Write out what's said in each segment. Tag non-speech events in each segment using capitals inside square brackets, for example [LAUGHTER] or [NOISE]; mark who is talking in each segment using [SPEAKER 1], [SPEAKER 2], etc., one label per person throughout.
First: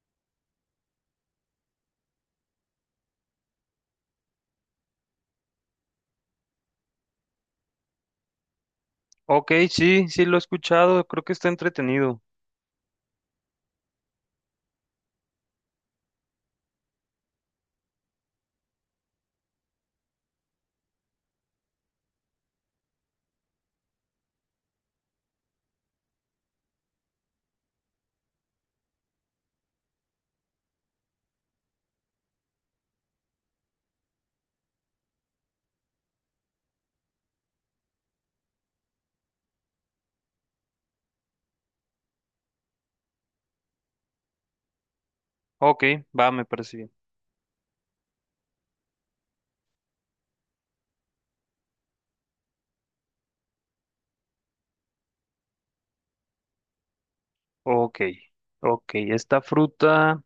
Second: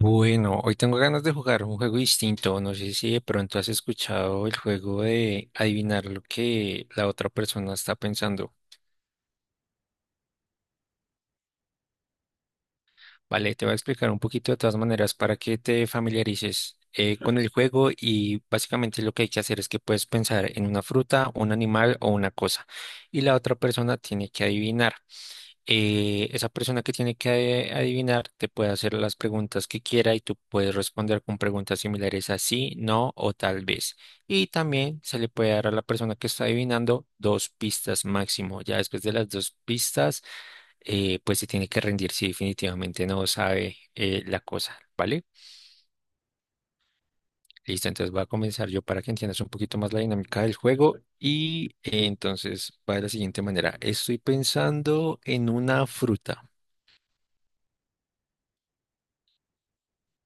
[SPEAKER 1] Bueno, hoy tengo ganas de jugar un juego distinto. No sé si de pronto has escuchado el juego de adivinar lo que la otra persona está pensando.
[SPEAKER 2] Ok, sí, sí lo he escuchado, creo que está entretenido.
[SPEAKER 1] Vale, te voy a explicar un poquito de todas maneras para que te familiarices con el juego y básicamente lo que hay que hacer es que puedes pensar en una fruta, un animal o una cosa y la otra persona tiene que adivinar. Esa persona que tiene que adivinar te puede hacer las preguntas que quiera y tú puedes responder con preguntas similares a sí, no o tal vez. Y también se le puede dar a la persona que está adivinando dos pistas máximo. Ya después de las dos pistas, pues se tiene que rendir si definitivamente no sabe la cosa, ¿vale?
[SPEAKER 2] Ok, va, me parece bien.
[SPEAKER 1] Listo, entonces voy a comenzar yo para que entiendas un poquito más la dinámica del juego y entonces va de la siguiente manera. Estoy pensando en una fruta.
[SPEAKER 2] Ok, ok,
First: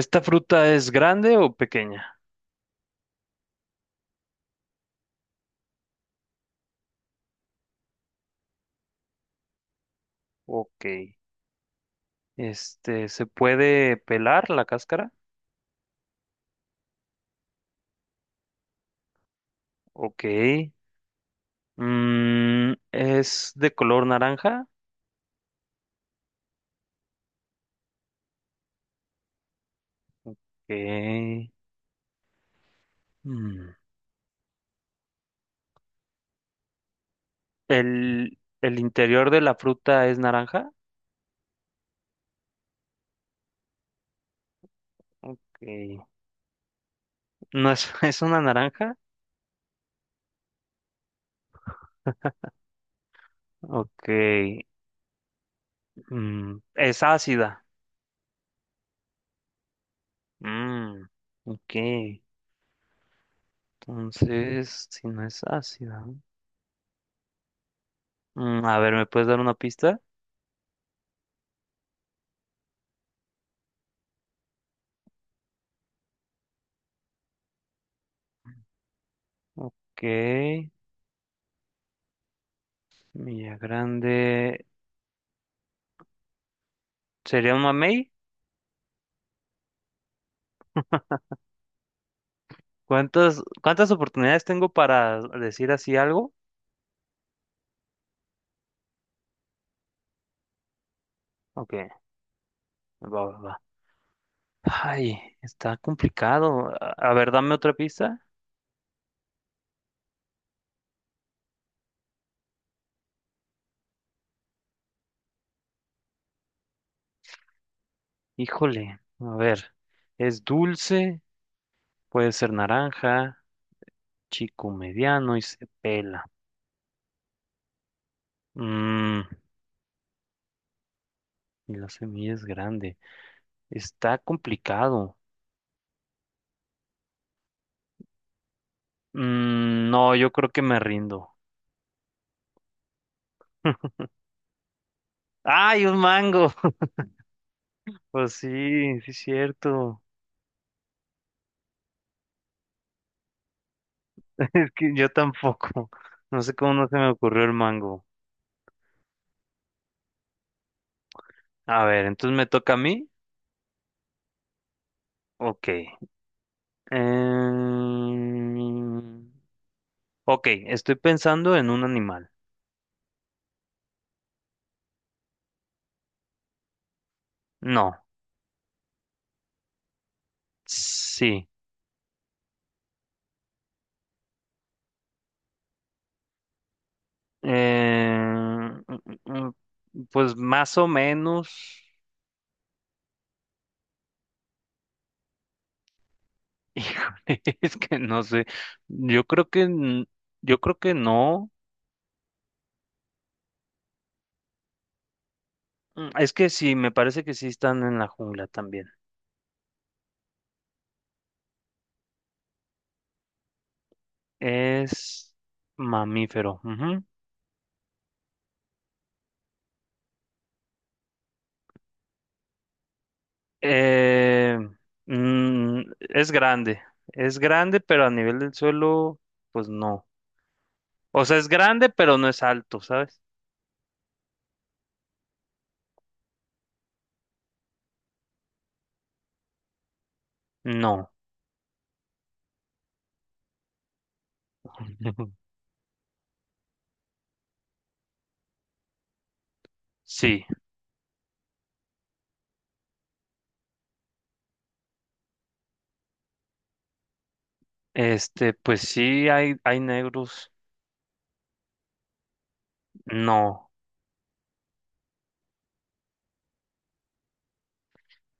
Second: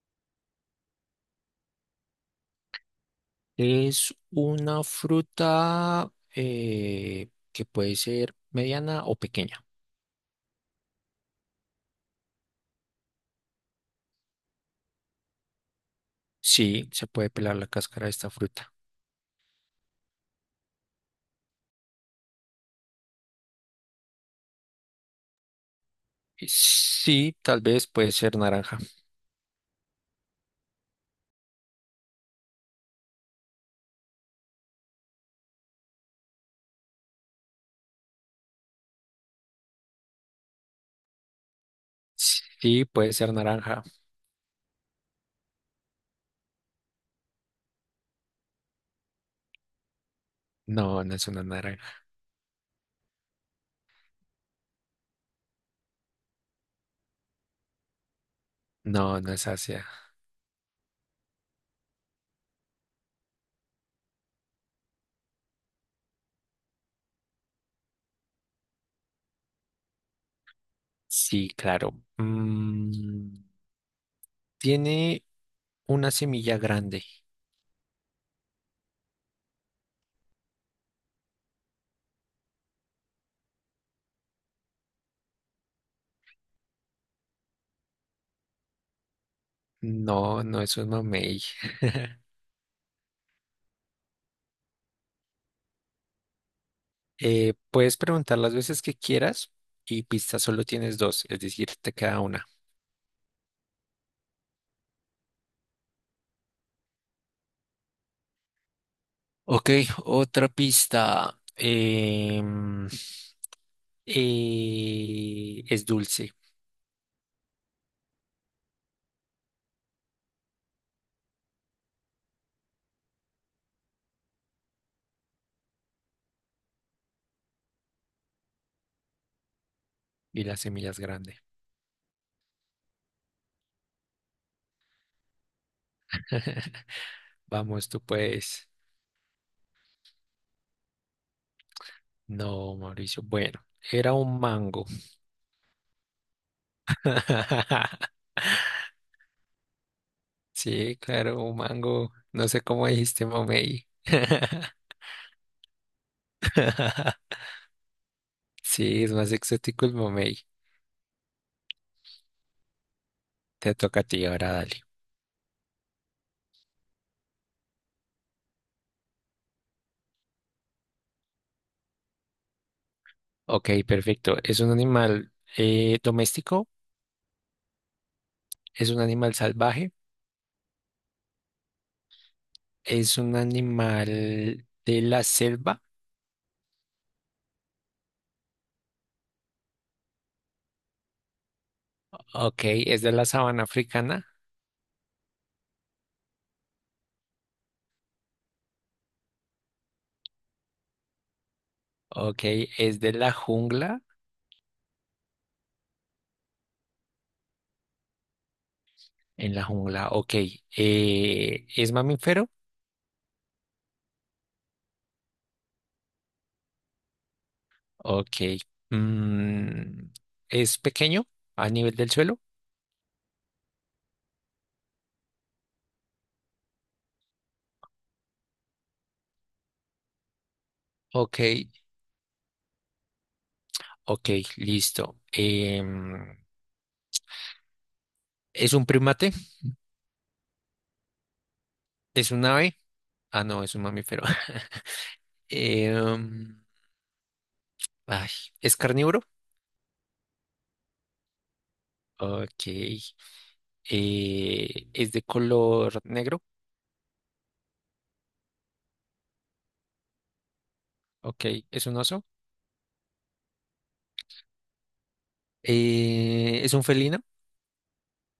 [SPEAKER 2] ¿esta fruta es grande o pequeña?
[SPEAKER 1] Es una fruta que puede ser mediana o pequeña.
[SPEAKER 2] Ok, ¿se puede pelar la cáscara?
[SPEAKER 1] Sí, se puede pelar la cáscara de esta fruta.
[SPEAKER 2] Ok, ¿es de color naranja?
[SPEAKER 1] Sí, tal vez puede ser naranja.
[SPEAKER 2] Ok, mm, ¿el interior de la fruta es naranja?
[SPEAKER 1] Sí, puede ser naranja.
[SPEAKER 2] Ok, ¿no es, [LAUGHS] ¿es una naranja?
[SPEAKER 1] No, no es una naranja.
[SPEAKER 2] Ok, ¿es ácida?
[SPEAKER 1] No, no es ácida.
[SPEAKER 2] Mm, ok. Entonces, si no es ácida. A ver, ¿me puedes dar una pista?
[SPEAKER 1] Sí, claro. Mm, tiene una semilla grande.
[SPEAKER 2] Ok. Milla Grande. ¿Sería un mamey?
[SPEAKER 1] No, no es un mamey.
[SPEAKER 2] ¿Cuántas oportunidades tengo para decir así algo?
[SPEAKER 1] Puedes preguntar las veces que quieras y pistas solo tienes dos, es decir,
[SPEAKER 2] Ok,
[SPEAKER 1] te queda una.
[SPEAKER 2] va, va, va. Ay, está complicado. A ver, dame otra pista.
[SPEAKER 1] Ok, otra pista. Es dulce
[SPEAKER 2] Híjole, a ver. Es dulce, puede ser naranja, chico mediano y se pela. Mm,
[SPEAKER 1] y las semillas grandes.
[SPEAKER 2] y la semilla es grande. Está complicado.
[SPEAKER 1] [LAUGHS] Vamos, tú puedes.
[SPEAKER 2] No, yo creo que me rindo.
[SPEAKER 1] No, Mauricio. Bueno, era un mango.
[SPEAKER 2] ¡Ay, un mango! [LAUGHS]
[SPEAKER 1] [LAUGHS]
[SPEAKER 2] Pues sí, sí es cierto.
[SPEAKER 1] Sí, claro, un mango. No sé cómo dijiste mamey.
[SPEAKER 2] [LAUGHS] Es que yo tampoco. No sé cómo no se me
[SPEAKER 1] [LAUGHS]
[SPEAKER 2] ocurrió el mango.
[SPEAKER 1] Sí, es más exótico el mamey.
[SPEAKER 2] A ver, entonces me toca a mí.
[SPEAKER 1] Te toca a ti, ahora dale.
[SPEAKER 2] Ok. Em, Ok, estoy pensando en un animal.
[SPEAKER 1] Ok, perfecto. ¿Es un animal doméstico?
[SPEAKER 2] No,
[SPEAKER 1] ¿Es un animal salvaje?
[SPEAKER 2] sí.
[SPEAKER 1] Es un animal de la selva.
[SPEAKER 2] Em, mm, mm, mm, Pues más o menos.
[SPEAKER 1] Ok, es de la sabana africana.
[SPEAKER 2] Híjole, [LAUGHS] es que no sé. Yo creo que, n- yo creo que no.
[SPEAKER 1] Ok, es de la jungla,
[SPEAKER 2] Es que sí, me parece que sí están en la jungla también.
[SPEAKER 1] en la jungla. Ok, es mamífero.
[SPEAKER 2] Es mamífero. Ujú.
[SPEAKER 1] Ok, mm, es pequeño a nivel del suelo.
[SPEAKER 2] Eh, es grande. Es grande, pero a nivel del suelo, pues no. O sea,
[SPEAKER 1] Ok,
[SPEAKER 2] es grande, pero no es alto, ¿sabes?
[SPEAKER 1] ok, listo. Es un primate,
[SPEAKER 2] No.
[SPEAKER 1] es un ave, ah, no, es un mamífero. [LAUGHS]
[SPEAKER 2] [LAUGHS]
[SPEAKER 1] Em, Ay, es carnívoro.
[SPEAKER 2] Sí.
[SPEAKER 1] Ok, es de color negro.
[SPEAKER 2] Pues sí, hay negros.
[SPEAKER 1] Ok, es un oso.
[SPEAKER 2] No,
[SPEAKER 1] Es un felino.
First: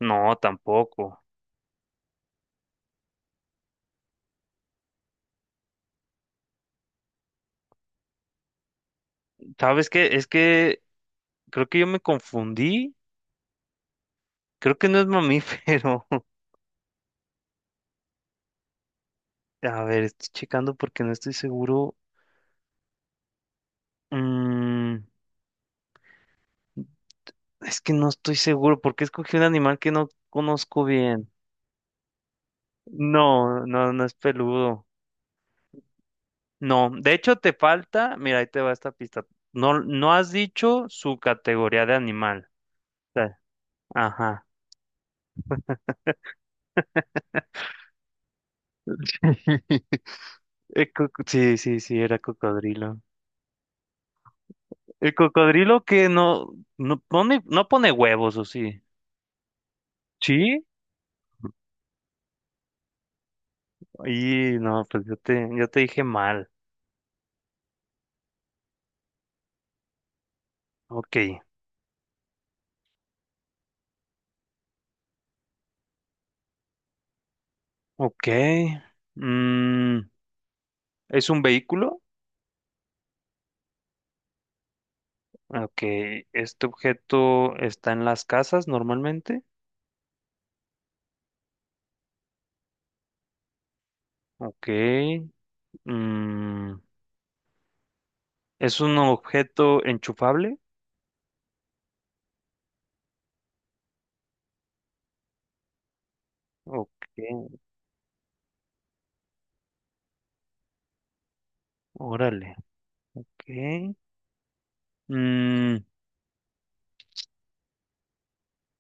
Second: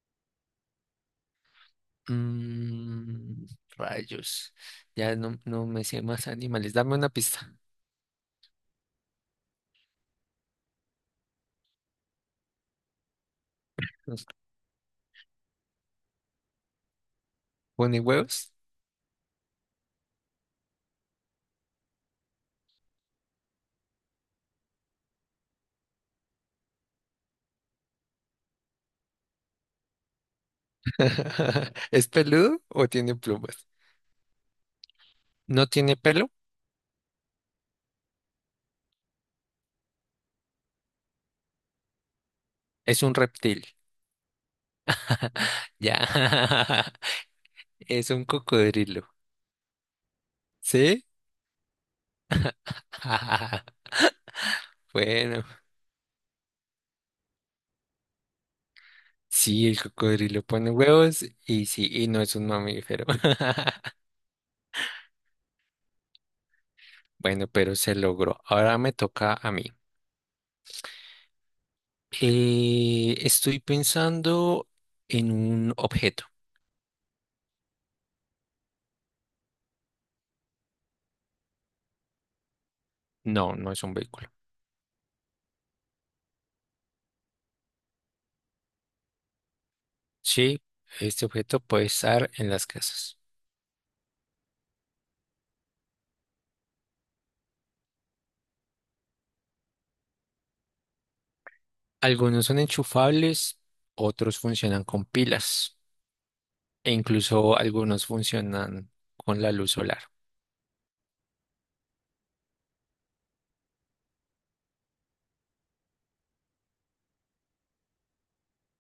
[SPEAKER 2] no, tampoco.
[SPEAKER 1] Mm, rayos. Ya no, no me sé más animales. Dame una pista.
[SPEAKER 2] ¿Sabes qué? Es que creo que yo me confundí. Creo que no es mamífero. [LAUGHS]
[SPEAKER 1] ¿Pone huevos?
[SPEAKER 2] A ver, estoy checando porque no estoy seguro. Mm, es que no estoy seguro porque escogí un animal que no conozco bien.
[SPEAKER 1] [LAUGHS] ¿Es peludo o tiene
[SPEAKER 2] No,
[SPEAKER 1] plumas?
[SPEAKER 2] no, no es peludo.
[SPEAKER 1] No tiene pelo.
[SPEAKER 2] No, de hecho te falta, mira, ahí te va esta pista. No, no has dicho su categoría de animal.
[SPEAKER 1] Es
[SPEAKER 2] O
[SPEAKER 1] un
[SPEAKER 2] sea,
[SPEAKER 1] reptil.
[SPEAKER 2] ajá.
[SPEAKER 1] [LAUGHS] Ya. [LAUGHS] Es un cocodrilo.
[SPEAKER 2] [LAUGHS]
[SPEAKER 1] ¿Sí?
[SPEAKER 2] Sí, sí, sí, era cocodrilo.
[SPEAKER 1] [LAUGHS]
[SPEAKER 2] El
[SPEAKER 1] Bueno.
[SPEAKER 2] cocodrilo que no pone huevos, ¿o sí?
[SPEAKER 1] Sí, el cocodrilo
[SPEAKER 2] ¿Sí?
[SPEAKER 1] pone huevos y sí, y no es un mamífero. [LAUGHS]
[SPEAKER 2] Y no, pues yo te dije mal.
[SPEAKER 1] Bueno, pero se logró. Ahora me toca a mí.
[SPEAKER 2] Ok,
[SPEAKER 1] Estoy pensando en un objeto.
[SPEAKER 2] ok. Mm, ¿Es un vehículo?
[SPEAKER 1] No, no es un vehículo.
[SPEAKER 2] Ok, este objeto está en las casas normalmente.
[SPEAKER 1] Sí, este objeto puede estar en las casas.
[SPEAKER 2] Ok. Mm, ¿Es un objeto enchufable?
[SPEAKER 1] Algunos son enchufables, otros funcionan con pilas
[SPEAKER 2] Ok,
[SPEAKER 1] e incluso algunos funcionan con la luz solar.
[SPEAKER 2] órale. Ok. Mm,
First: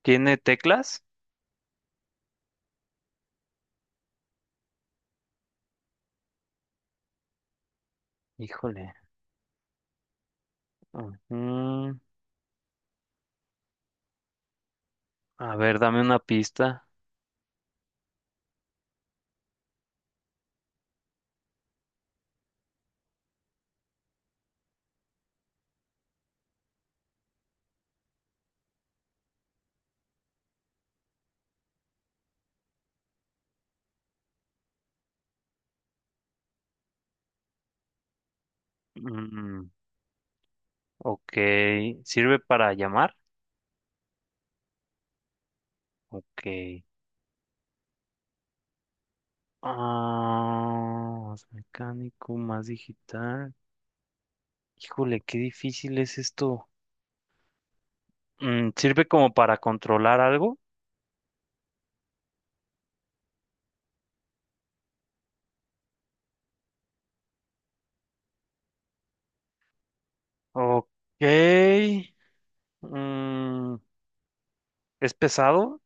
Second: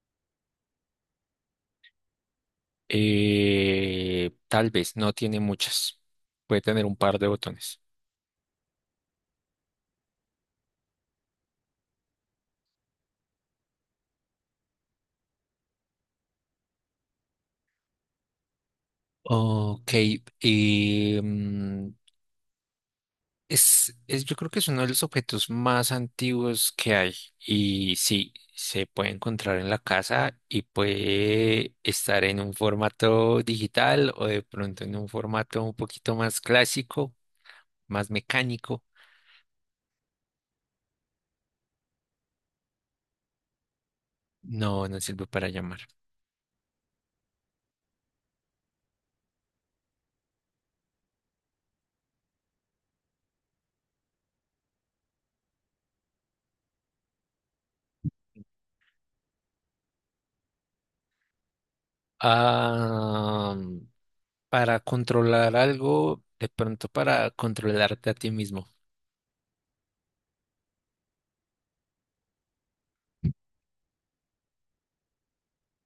[SPEAKER 2] ¿Tiene teclas?
[SPEAKER 1] Tal vez no tiene muchas. Puede tener un par de botones.
[SPEAKER 2] Híjole. Ujú. A ver, dame una pista.
[SPEAKER 1] Ok, em, es, yo creo que es uno de los objetos más antiguos que hay y sí, se puede encontrar en la casa y puede estar en un formato digital o de pronto en un formato un poquito más clásico, más mecánico.
[SPEAKER 2] Mm, ok, ¿sirve para llamar?
[SPEAKER 1] No, no sirve para llamar.
[SPEAKER 2] Ok. Ah, más mecánico, más digital. Híjole, qué difícil es esto. ¿Sirve como para controlar algo?
[SPEAKER 1] Ah, para controlar algo, de pronto para controlarte a ti mismo.
[SPEAKER 2] Ok. Mm, ¿Es pesado?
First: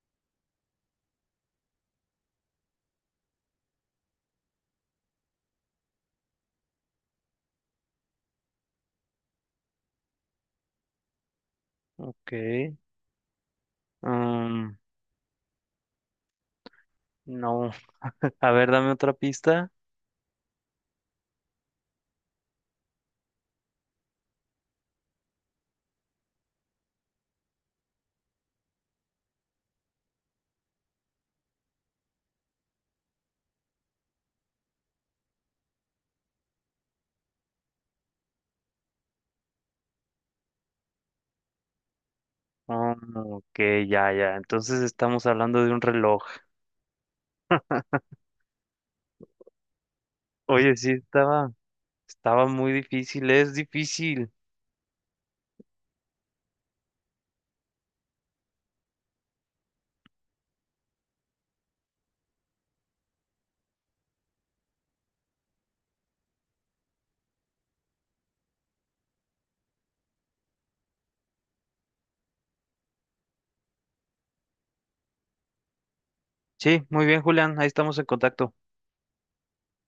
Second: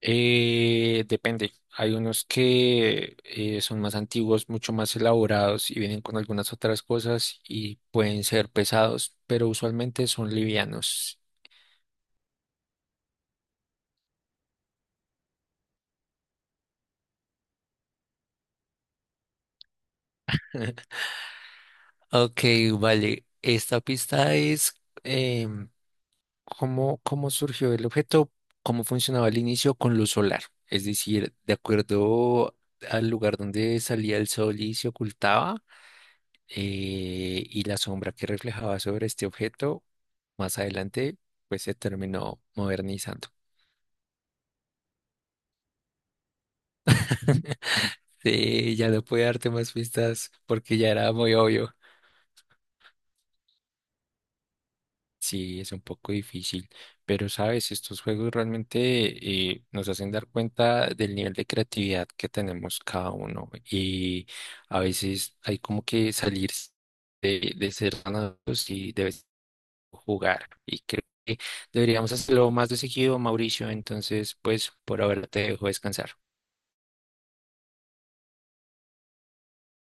[SPEAKER 1] Depende. Hay unos que son más antiguos, mucho más elaborados y vienen con algunas otras cosas y pueden ser pesados, pero usualmente son livianos.
[SPEAKER 2] Ok. Mm, no. [LAUGHS] A ver, dame otra pista.
[SPEAKER 1] Ok, vale. Esta pista es em, ¿cómo, cómo surgió el objeto? ¿Cómo funcionaba al inicio con luz solar? Es decir, de acuerdo al lugar donde salía el sol y se ocultaba, y la sombra que reflejaba sobre este objeto más adelante pues se terminó
[SPEAKER 2] Ah,
[SPEAKER 1] modernizando.
[SPEAKER 2] ok, ya, ya. Entonces estamos hablando de un reloj.
[SPEAKER 1] [LAUGHS] Sí, ya no pude darte más pistas
[SPEAKER 2] Oye,
[SPEAKER 1] porque ya
[SPEAKER 2] sí,
[SPEAKER 1] era muy
[SPEAKER 2] estaba,
[SPEAKER 1] obvio.
[SPEAKER 2] estaba muy difícil, es difícil.
[SPEAKER 1] Sí, es un poco difícil, pero sabes, estos juegos realmente nos hacen dar cuenta del nivel de creatividad que tenemos cada uno y a veces hay como que salir de ser ganados y de vez jugar. Y creo que deberíamos hacerlo más de seguido, Mauricio. Entonces, pues por ahora te dejo descansar.
[SPEAKER 2] Sí, muy bien, Julián, ahí estamos en contacto.